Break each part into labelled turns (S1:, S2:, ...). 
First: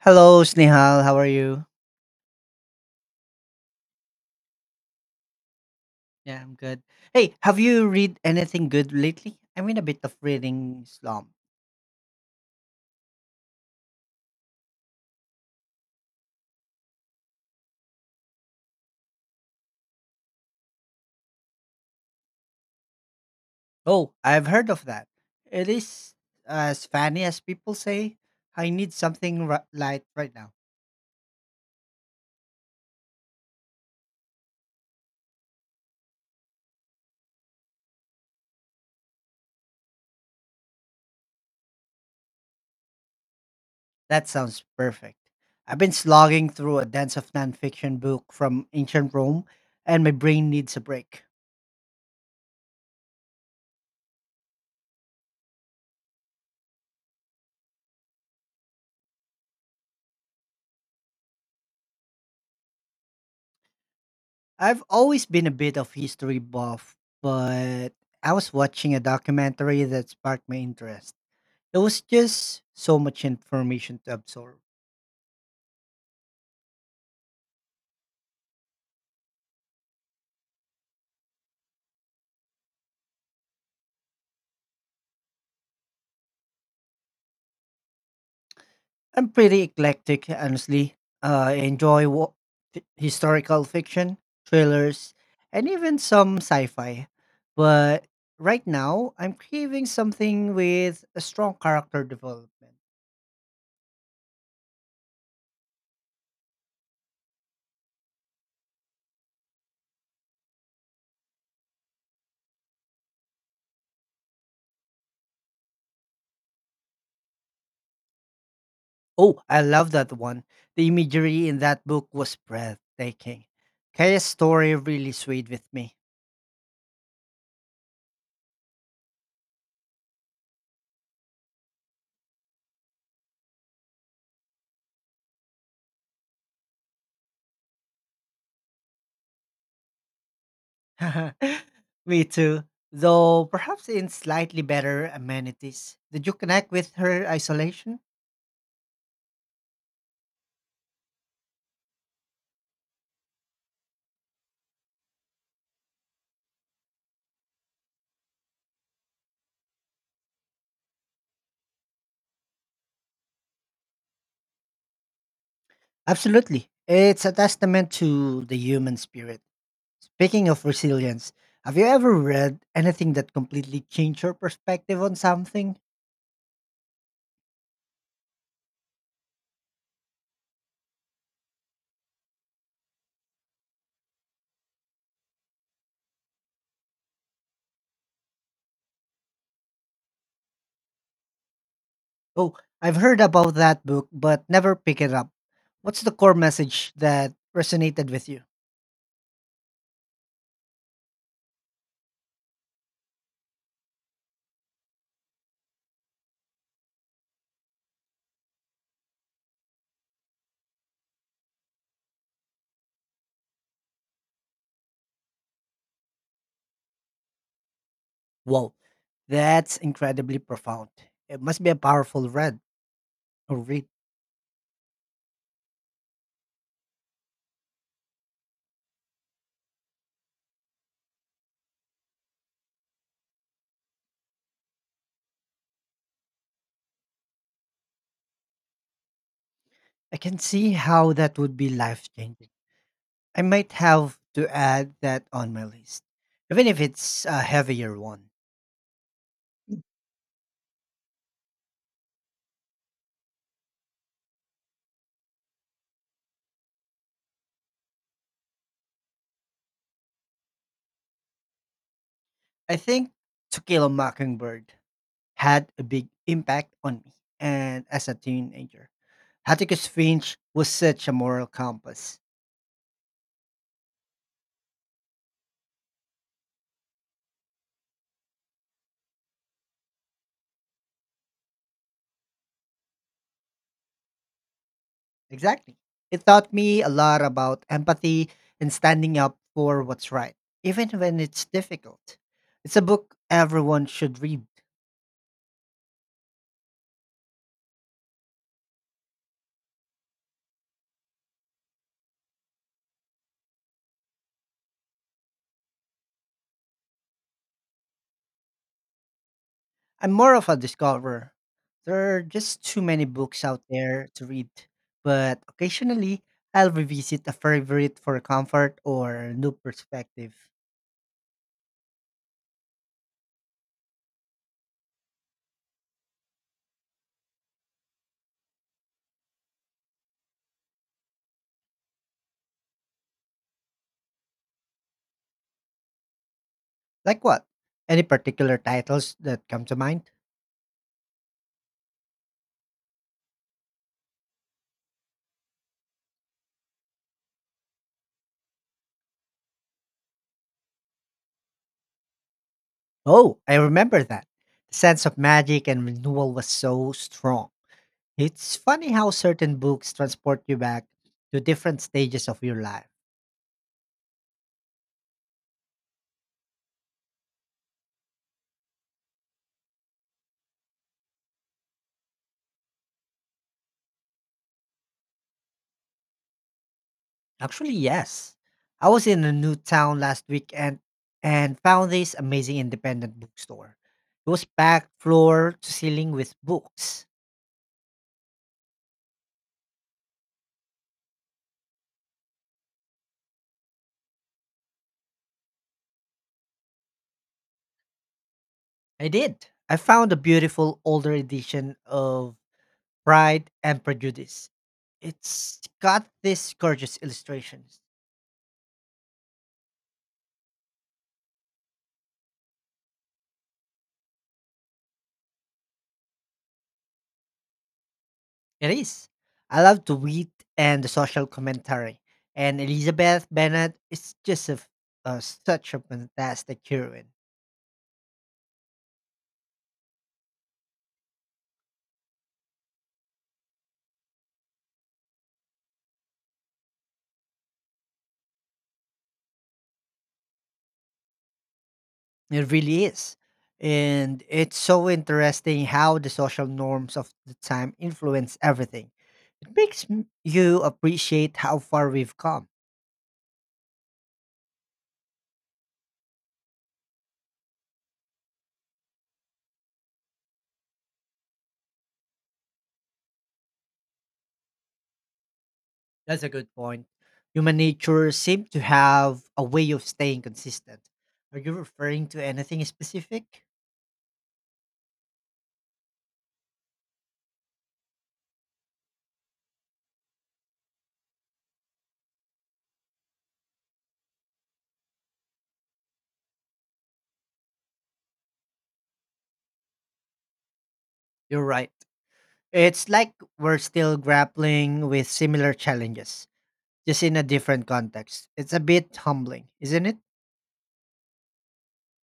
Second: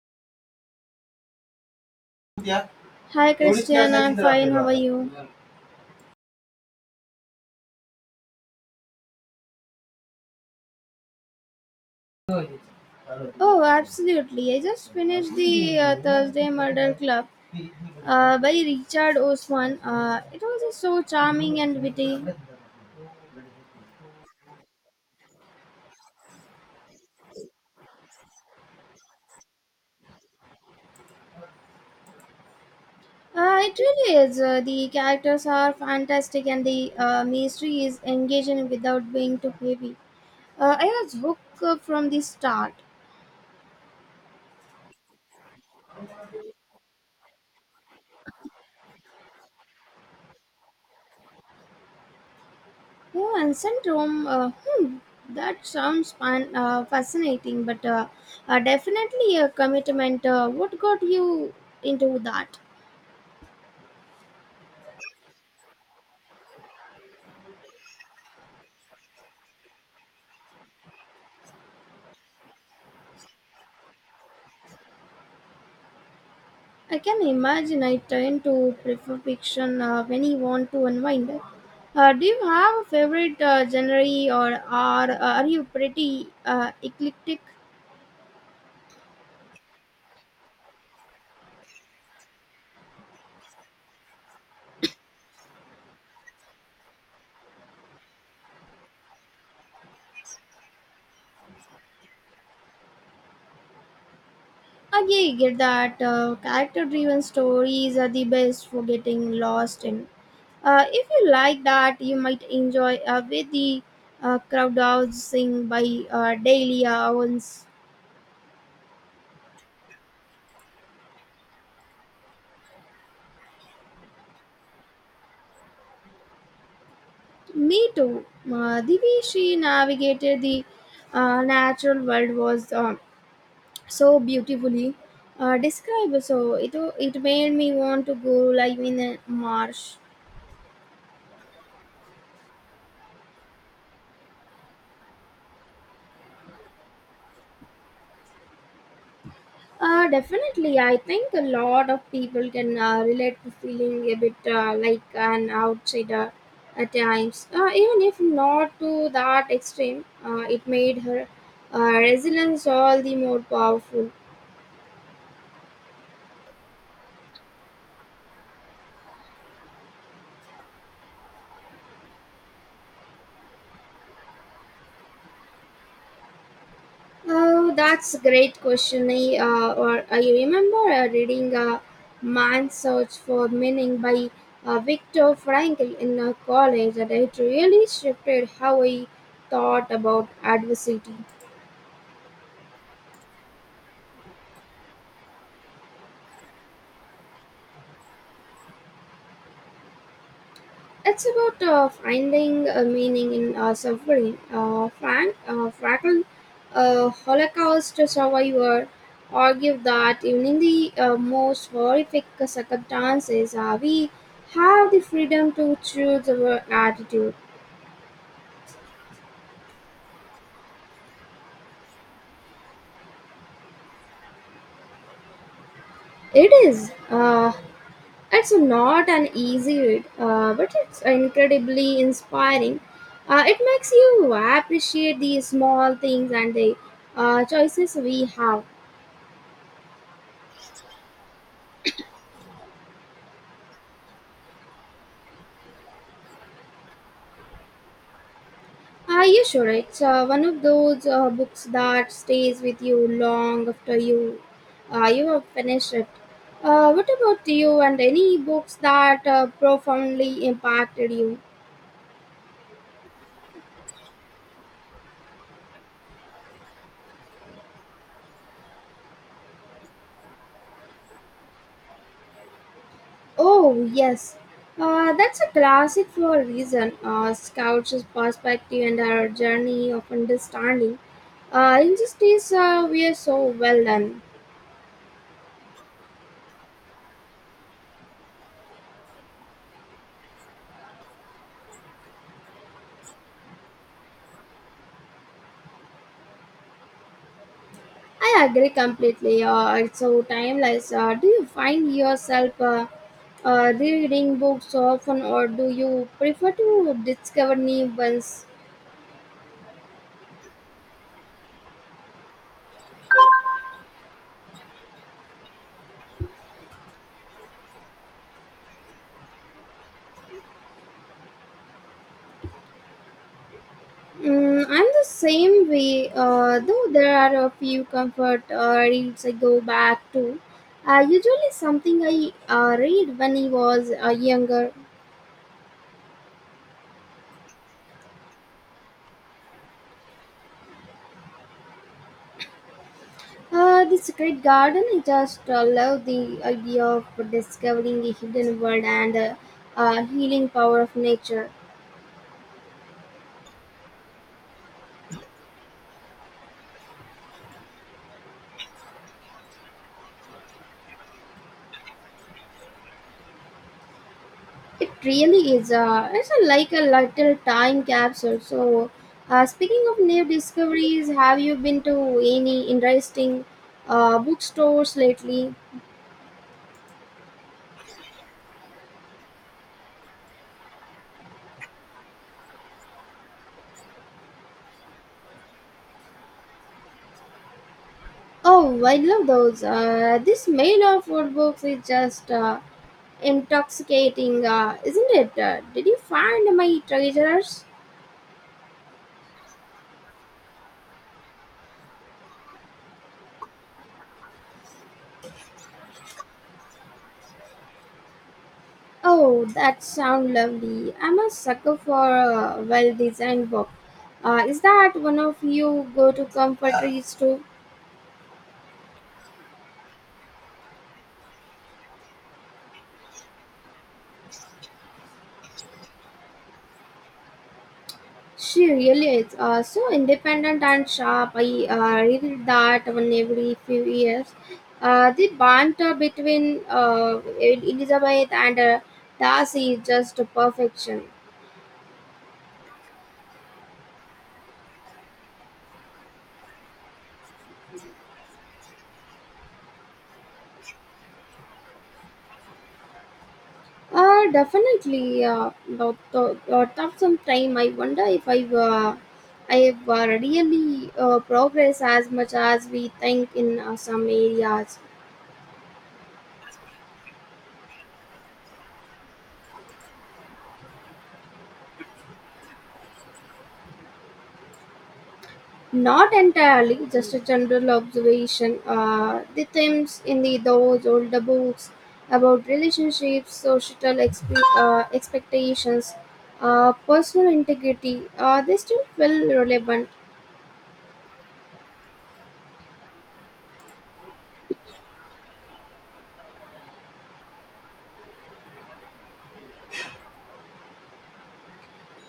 S1: Hello, Snehal. How are you?
S2: Yeah. Hi Christian, I am fine. How are you?
S1: Yeah, I'm good. Hey, have you read anything good lately? I'm in a bit of reading slump.
S2: Oh, absolutely. I just finished the Thursday Murder Club by Richard Osman. It was just so charming and witty.
S1: Oh, I've heard of that. It is as funny as people say. I need something light right now.
S2: It really is. The characters are fantastic and the mystery is engaging without being too heavy. I was hooked from the start.
S1: That sounds perfect. I've been slogging through a dense of nonfiction book from ancient Rome, and my brain needs a break.
S2: Oh, ancient Rome. That sounds fun, fascinating, but definitely a commitment. What got you into that?
S1: I've always been a bit of history buff, but I was watching a documentary that sparked my interest. There was just so much information to absorb.
S2: I can imagine, I tend to prefer fiction when you want to unwind. Do you have a favorite genre, or are you pretty eclectic?
S1: I'm pretty eclectic, honestly. I enjoy historical fiction, thrillers, and even some sci fi. But right now, I'm craving something with a strong character development.
S2: I get that, character driven stories are the best for getting lost in. If you like that, you might enjoy with the crowdsourcing by Delia Owens.
S1: Oh, I love that one. The imagery in that book was breathtaking. Kaya's story really swayed with me.
S2: Me too. The way she navigated the natural world was so beautifully described. So it made me want to go live in a marsh.
S1: Me too. Though perhaps in slightly better amenities. Did you connect with her isolation?
S2: Definitely, I think a lot of people can relate to feeling a bit like an outsider at times. Even if not to that extreme, it made her resilience all the more powerful.
S1: Absolutely. It's a testament to the human spirit. Speaking of resilience, have you ever read anything that completely changed your perspective on something?
S2: Oh, that's a great question. I remember reading Man's Search for Meaning by Viktor Frankl in college, and it really shifted how I thought about adversity.
S1: Oh, I've heard about that book, but never pick it up. What's the core message that resonated with you?
S2: It's about finding a meaning in suffering. Frank Frackl, a Holocaust survivor, argued that even in the most horrific circumstances, we have the freedom to choose our attitude.
S1: Whoa, that's incredibly profound. It must be a powerful read or read.
S2: It is. It's not an easy read, but it's incredibly inspiring. It makes you appreciate the small things and the choices we have.
S1: I can see how that would be life changing. I might have to add that on my list, even if it's a heavier one.
S2: Are you sure it's one of those books that stays with you long after you have finished it? What about you, and any books that profoundly impacted you?
S1: I think To Kill a Mockingbird had a big impact on me and as a teenager. Atticus Finch was such a moral compass.
S2: Oh yes, that's a classic for a reason. Scout's perspective and her journey of understanding injustice were so well done.
S1: Exactly. It taught me a lot about empathy and standing up for what's right, even when it's difficult. It's a book everyone should read.
S2: I agree completely. It's so timeless. Do you find yourself reading books often, or do you prefer to discover new ones?
S1: I'm more of a discoverer. There are just too many books out there to read, but occasionally I'll revisit a favorite for comfort or a new perspective.
S2: Mm, I'm the same way, though there are a few comfort reads I go back to. Usually, something I read when I was younger.
S1: Like what? Any particular titles that come to mind?
S2: The Secret Garden, I just love the idea of discovering the hidden world and healing power of nature.
S1: Oh, I remember that. The sense of magic and renewal was so strong. It's funny how certain books transport you back to different stages of your life.
S2: It really is. Like a little time capsule. So, speaking of new discoveries, have you been to any interesting bookstores lately?
S1: Actually, yes. I was in a new town last weekend and found this amazing independent bookstore. It was packed floor to ceiling with books.
S2: Oh, I love those. This mail of food books is just intoxicating, isn't it? Did you find my treasures?
S1: I did. I found a beautiful older edition of Pride and Prejudice. It's got these gorgeous illustrations.
S2: Oh, that sounds lovely. I'm a sucker for a well designed book. Is that one of you go to comfort reads too?
S1: It is. I love the wit and the social commentary. And Elizabeth Bennet is just such a fantastic heroine.
S2: She really is, so independent and sharp. I read that one every few years. The banter between Elizabeth and Darcy is just perfection.
S1: It really is. And it's so interesting how the social norms of the time influence everything. It makes you appreciate how far we've come.
S2: Definitely, but tough some time. I wonder if I've really progressed as much as we think in some areas.
S1: That's a good point. Human nature seems to have a way of staying consistent. Are you referring to anything specific?
S2: Not entirely, just a general observation. The themes in the those older books about relationships, societal expectations, personal integrity, they still feel relevant.
S1: You're right. It's like we're still grappling with similar challenges, just in a different context. It's a bit humbling, isn't it?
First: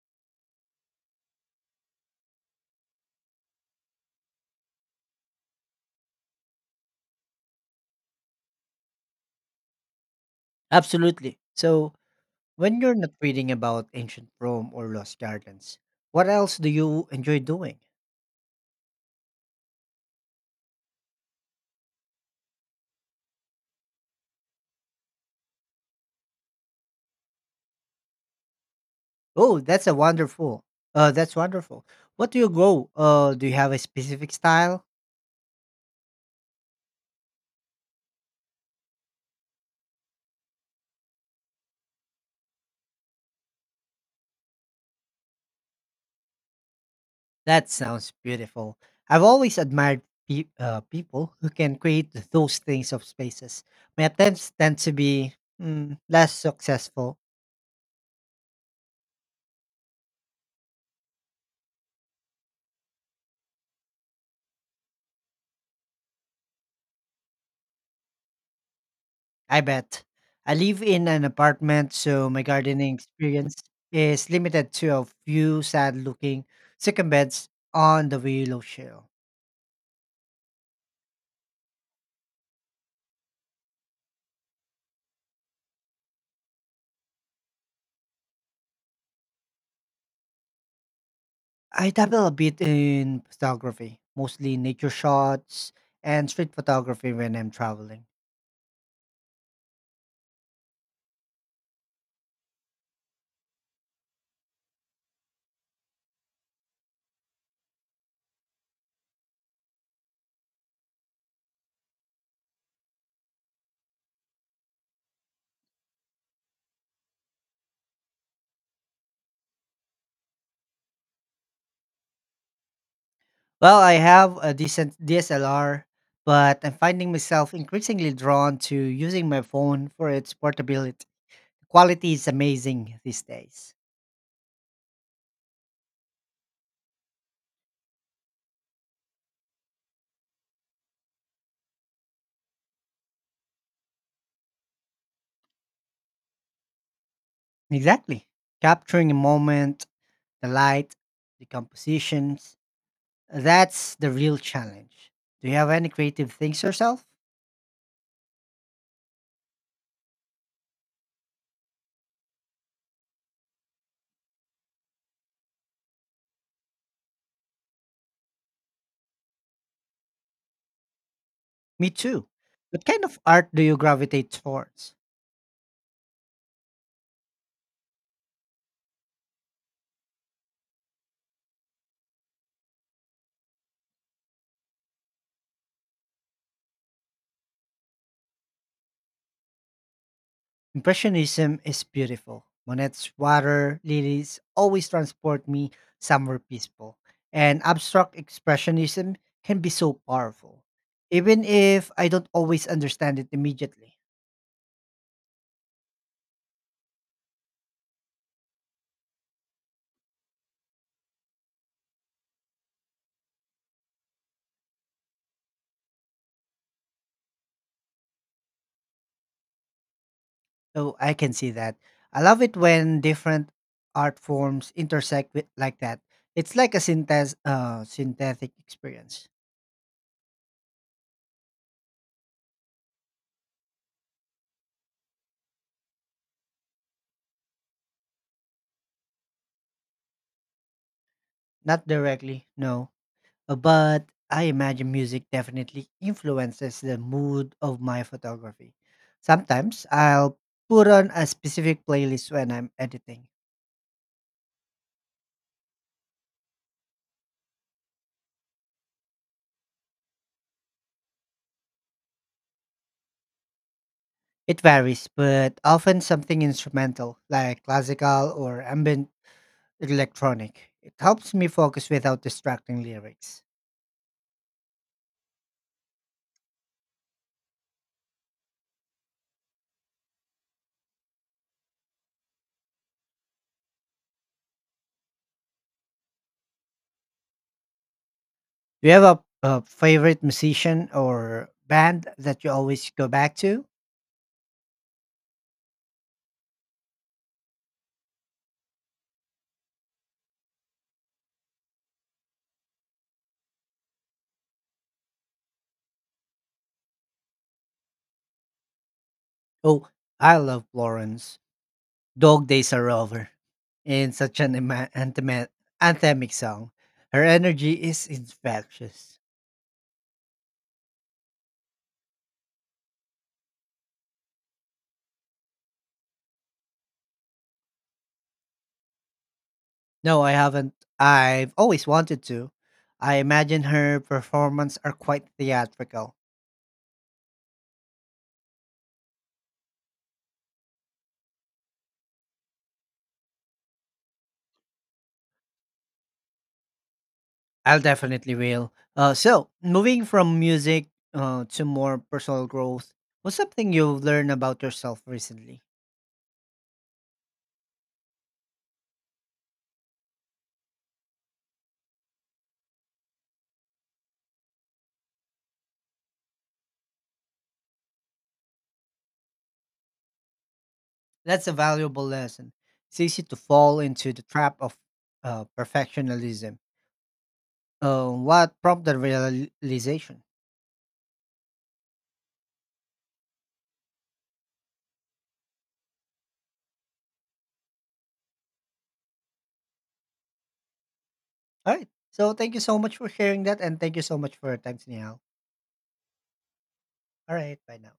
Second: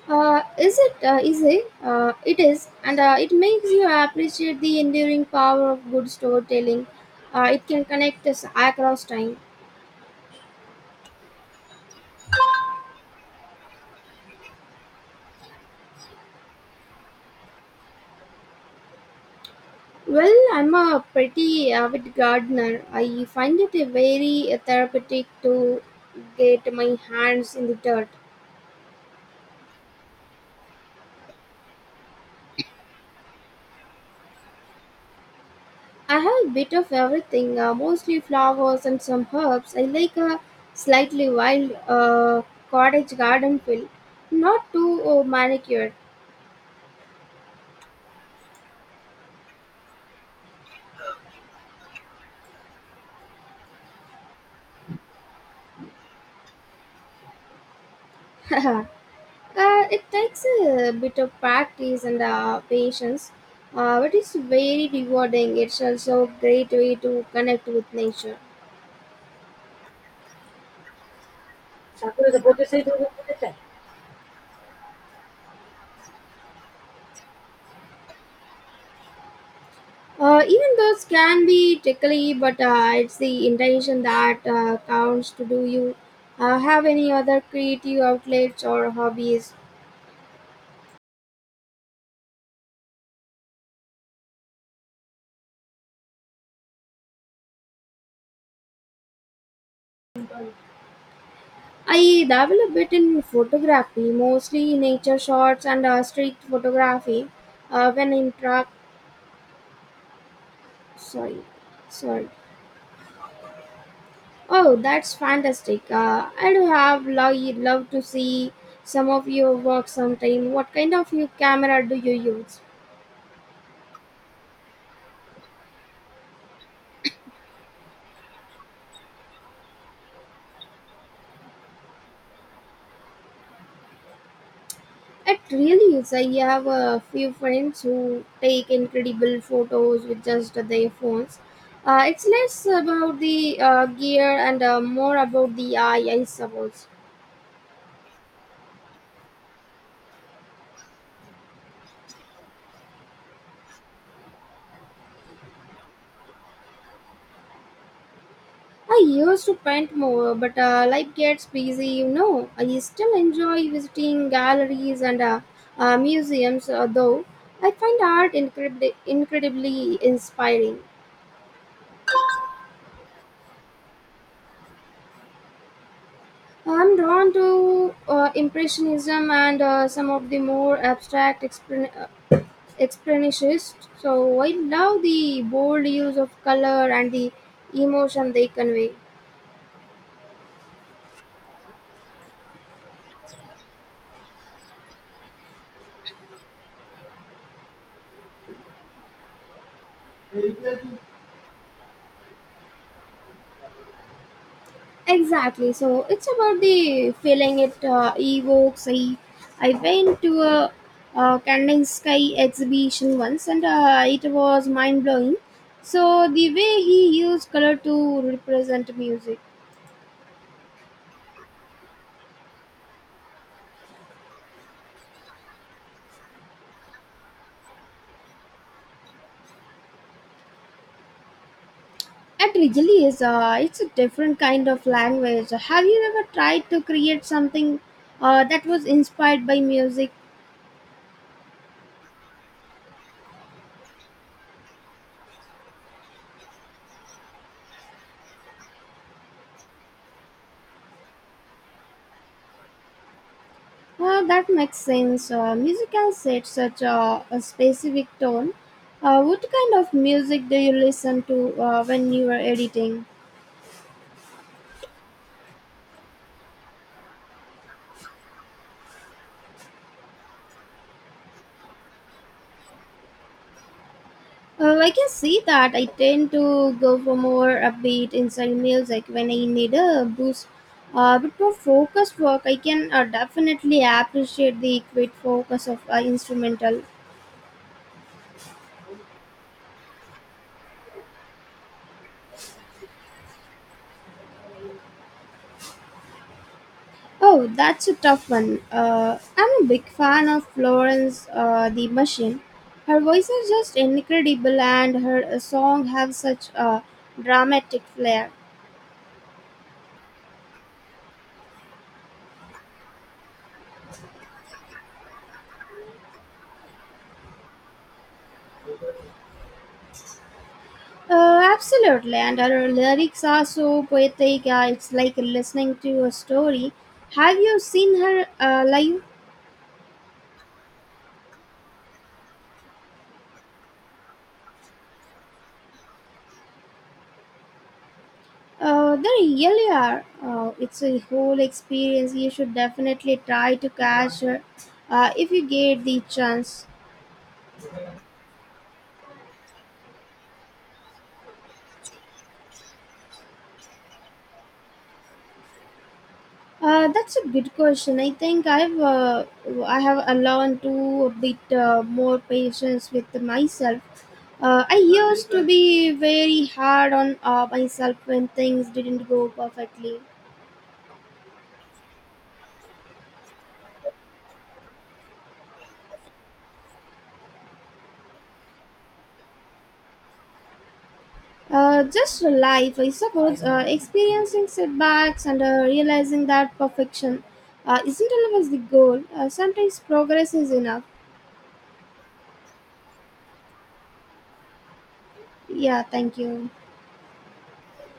S2: Is it easy? It is, and it makes you appreciate the enduring power of good storytelling. It can connect us across time.
S1: Absolutely. So, when you're not reading about ancient Rome or lost gardens, what else do you enjoy doing?
S2: Well, I'm a pretty avid gardener. I find it a very therapeutic to get my hands in the dirt.
S1: Oh, that's a wonderful. That's wonderful. What do you go? Do you have a specific style?
S2: I have a bit of everything, mostly flowers and some herbs. I like a slightly wild cottage garden feel, not too manicured.
S1: That sounds beautiful. I've always admired people who can create those things of spaces. My attempts tend to be less successful.
S2: uh, it takes a bit of practice and patience, but it's very rewarding. It's also a great way to connect with nature.
S1: I bet. I live in an apartment, so my gardening experience is limited to a few sad looking chicken beds on the willow shell.
S2: Even those can be tickly, but it's the intention that counts. To Do you have any other creative outlets or hobbies?
S1: I dabble a bit in photography, mostly nature shots and street photography when I'm traveling.
S2: I dabble a bit in photography, mostly nature shots and street photography. When in truck, sorry, sorry. Oh, that's fantastic. I'd have love to see some of your work sometime. What kind of you camera do you use?
S1: Well, I have a decent DSLR, but I'm finding myself increasingly drawn to using my phone for its portability. Quality is amazing these days.
S2: It really is. I have a few friends who take incredible photos with just their phones. It's less about the gear and more about the eye, I suppose.
S1: Exactly. Capturing a moment, the light, the compositions, that's the real challenge. Do you have any creative things yourself?
S2: I used to paint more, but life gets busy, I still enjoy visiting galleries and museums, though. I find art incredibly inspiring.
S1: Me too. What kind of art do you gravitate towards?
S2: I'm drawn to Impressionism and some of the more expressionist. So I love the bold use of color and the emotion they convey.
S1: Impressionism is beautiful. Monet's water lilies always transport me somewhere peaceful. And abstract expressionism can be so powerful, even if I don't always understand it immediately.
S2: Exactly. So it's about the feeling it evokes. I went to a, Canning Sky exhibition once, and it was mind blowing. So the way he used color to represent music.
S1: So I can see that. I love it when different art forms intersect with like that. It's like a synthetic experience.
S2: It really is. It's a different kind of language. Have you ever tried to create something that was inspired by music?
S1: Not directly, no. But I imagine music definitely influences the mood of my photography. Sometimes I'll put on a specific playlist when I'm editing.
S2: Well, that makes sense. Music has set such a specific tone. What kind of music do you listen to when you are editing?
S1: It varies, but often something instrumental like classical or ambient electronic. It helps me focus without distracting lyrics.
S2: Well, I can see that. I tend to go for more upbeat inside music when I need a boost. But for focused work, I can definitely appreciate the quick focus of instrumental.
S1: Do you have a favorite musician or band that you always go back to?
S2: Oh, that's a tough one. I'm a big fan of Florence the Machine. Her voice is just incredible, and her song have such a dramatic flair.
S1: Oh, I love Florence. Dog Days Are Over in such an anthemic song. Her energy is infectious.
S2: Absolutely, and her lyrics are so poetic. It's like listening to a story. Have you seen her live?
S1: No, I haven't. I've always wanted to. I imagine her performance are quite theatrical.
S2: They really are. It's a whole experience. You should definitely try to catch her if you get the chance.
S1: I'll definitely will. So, moving from music to more personal growth, what's something you've learned about yourself recently?
S2: That's a good question. I think I have learned to a bit more patience with myself. I used to be very hard on myself when things didn't go perfectly.
S1: That's a valuable lesson. It's easy to fall into the trap of perfectionism. What prompted realization?
S2: Just life, I suppose, experiencing setbacks and realizing that perfection isn't always the goal. Sometimes progress is enough.
S1: All right. So thank you so much for sharing that, and thank you so much for your time, Snehal.
S2: Yeah, thank you.
S1: All right, bye now.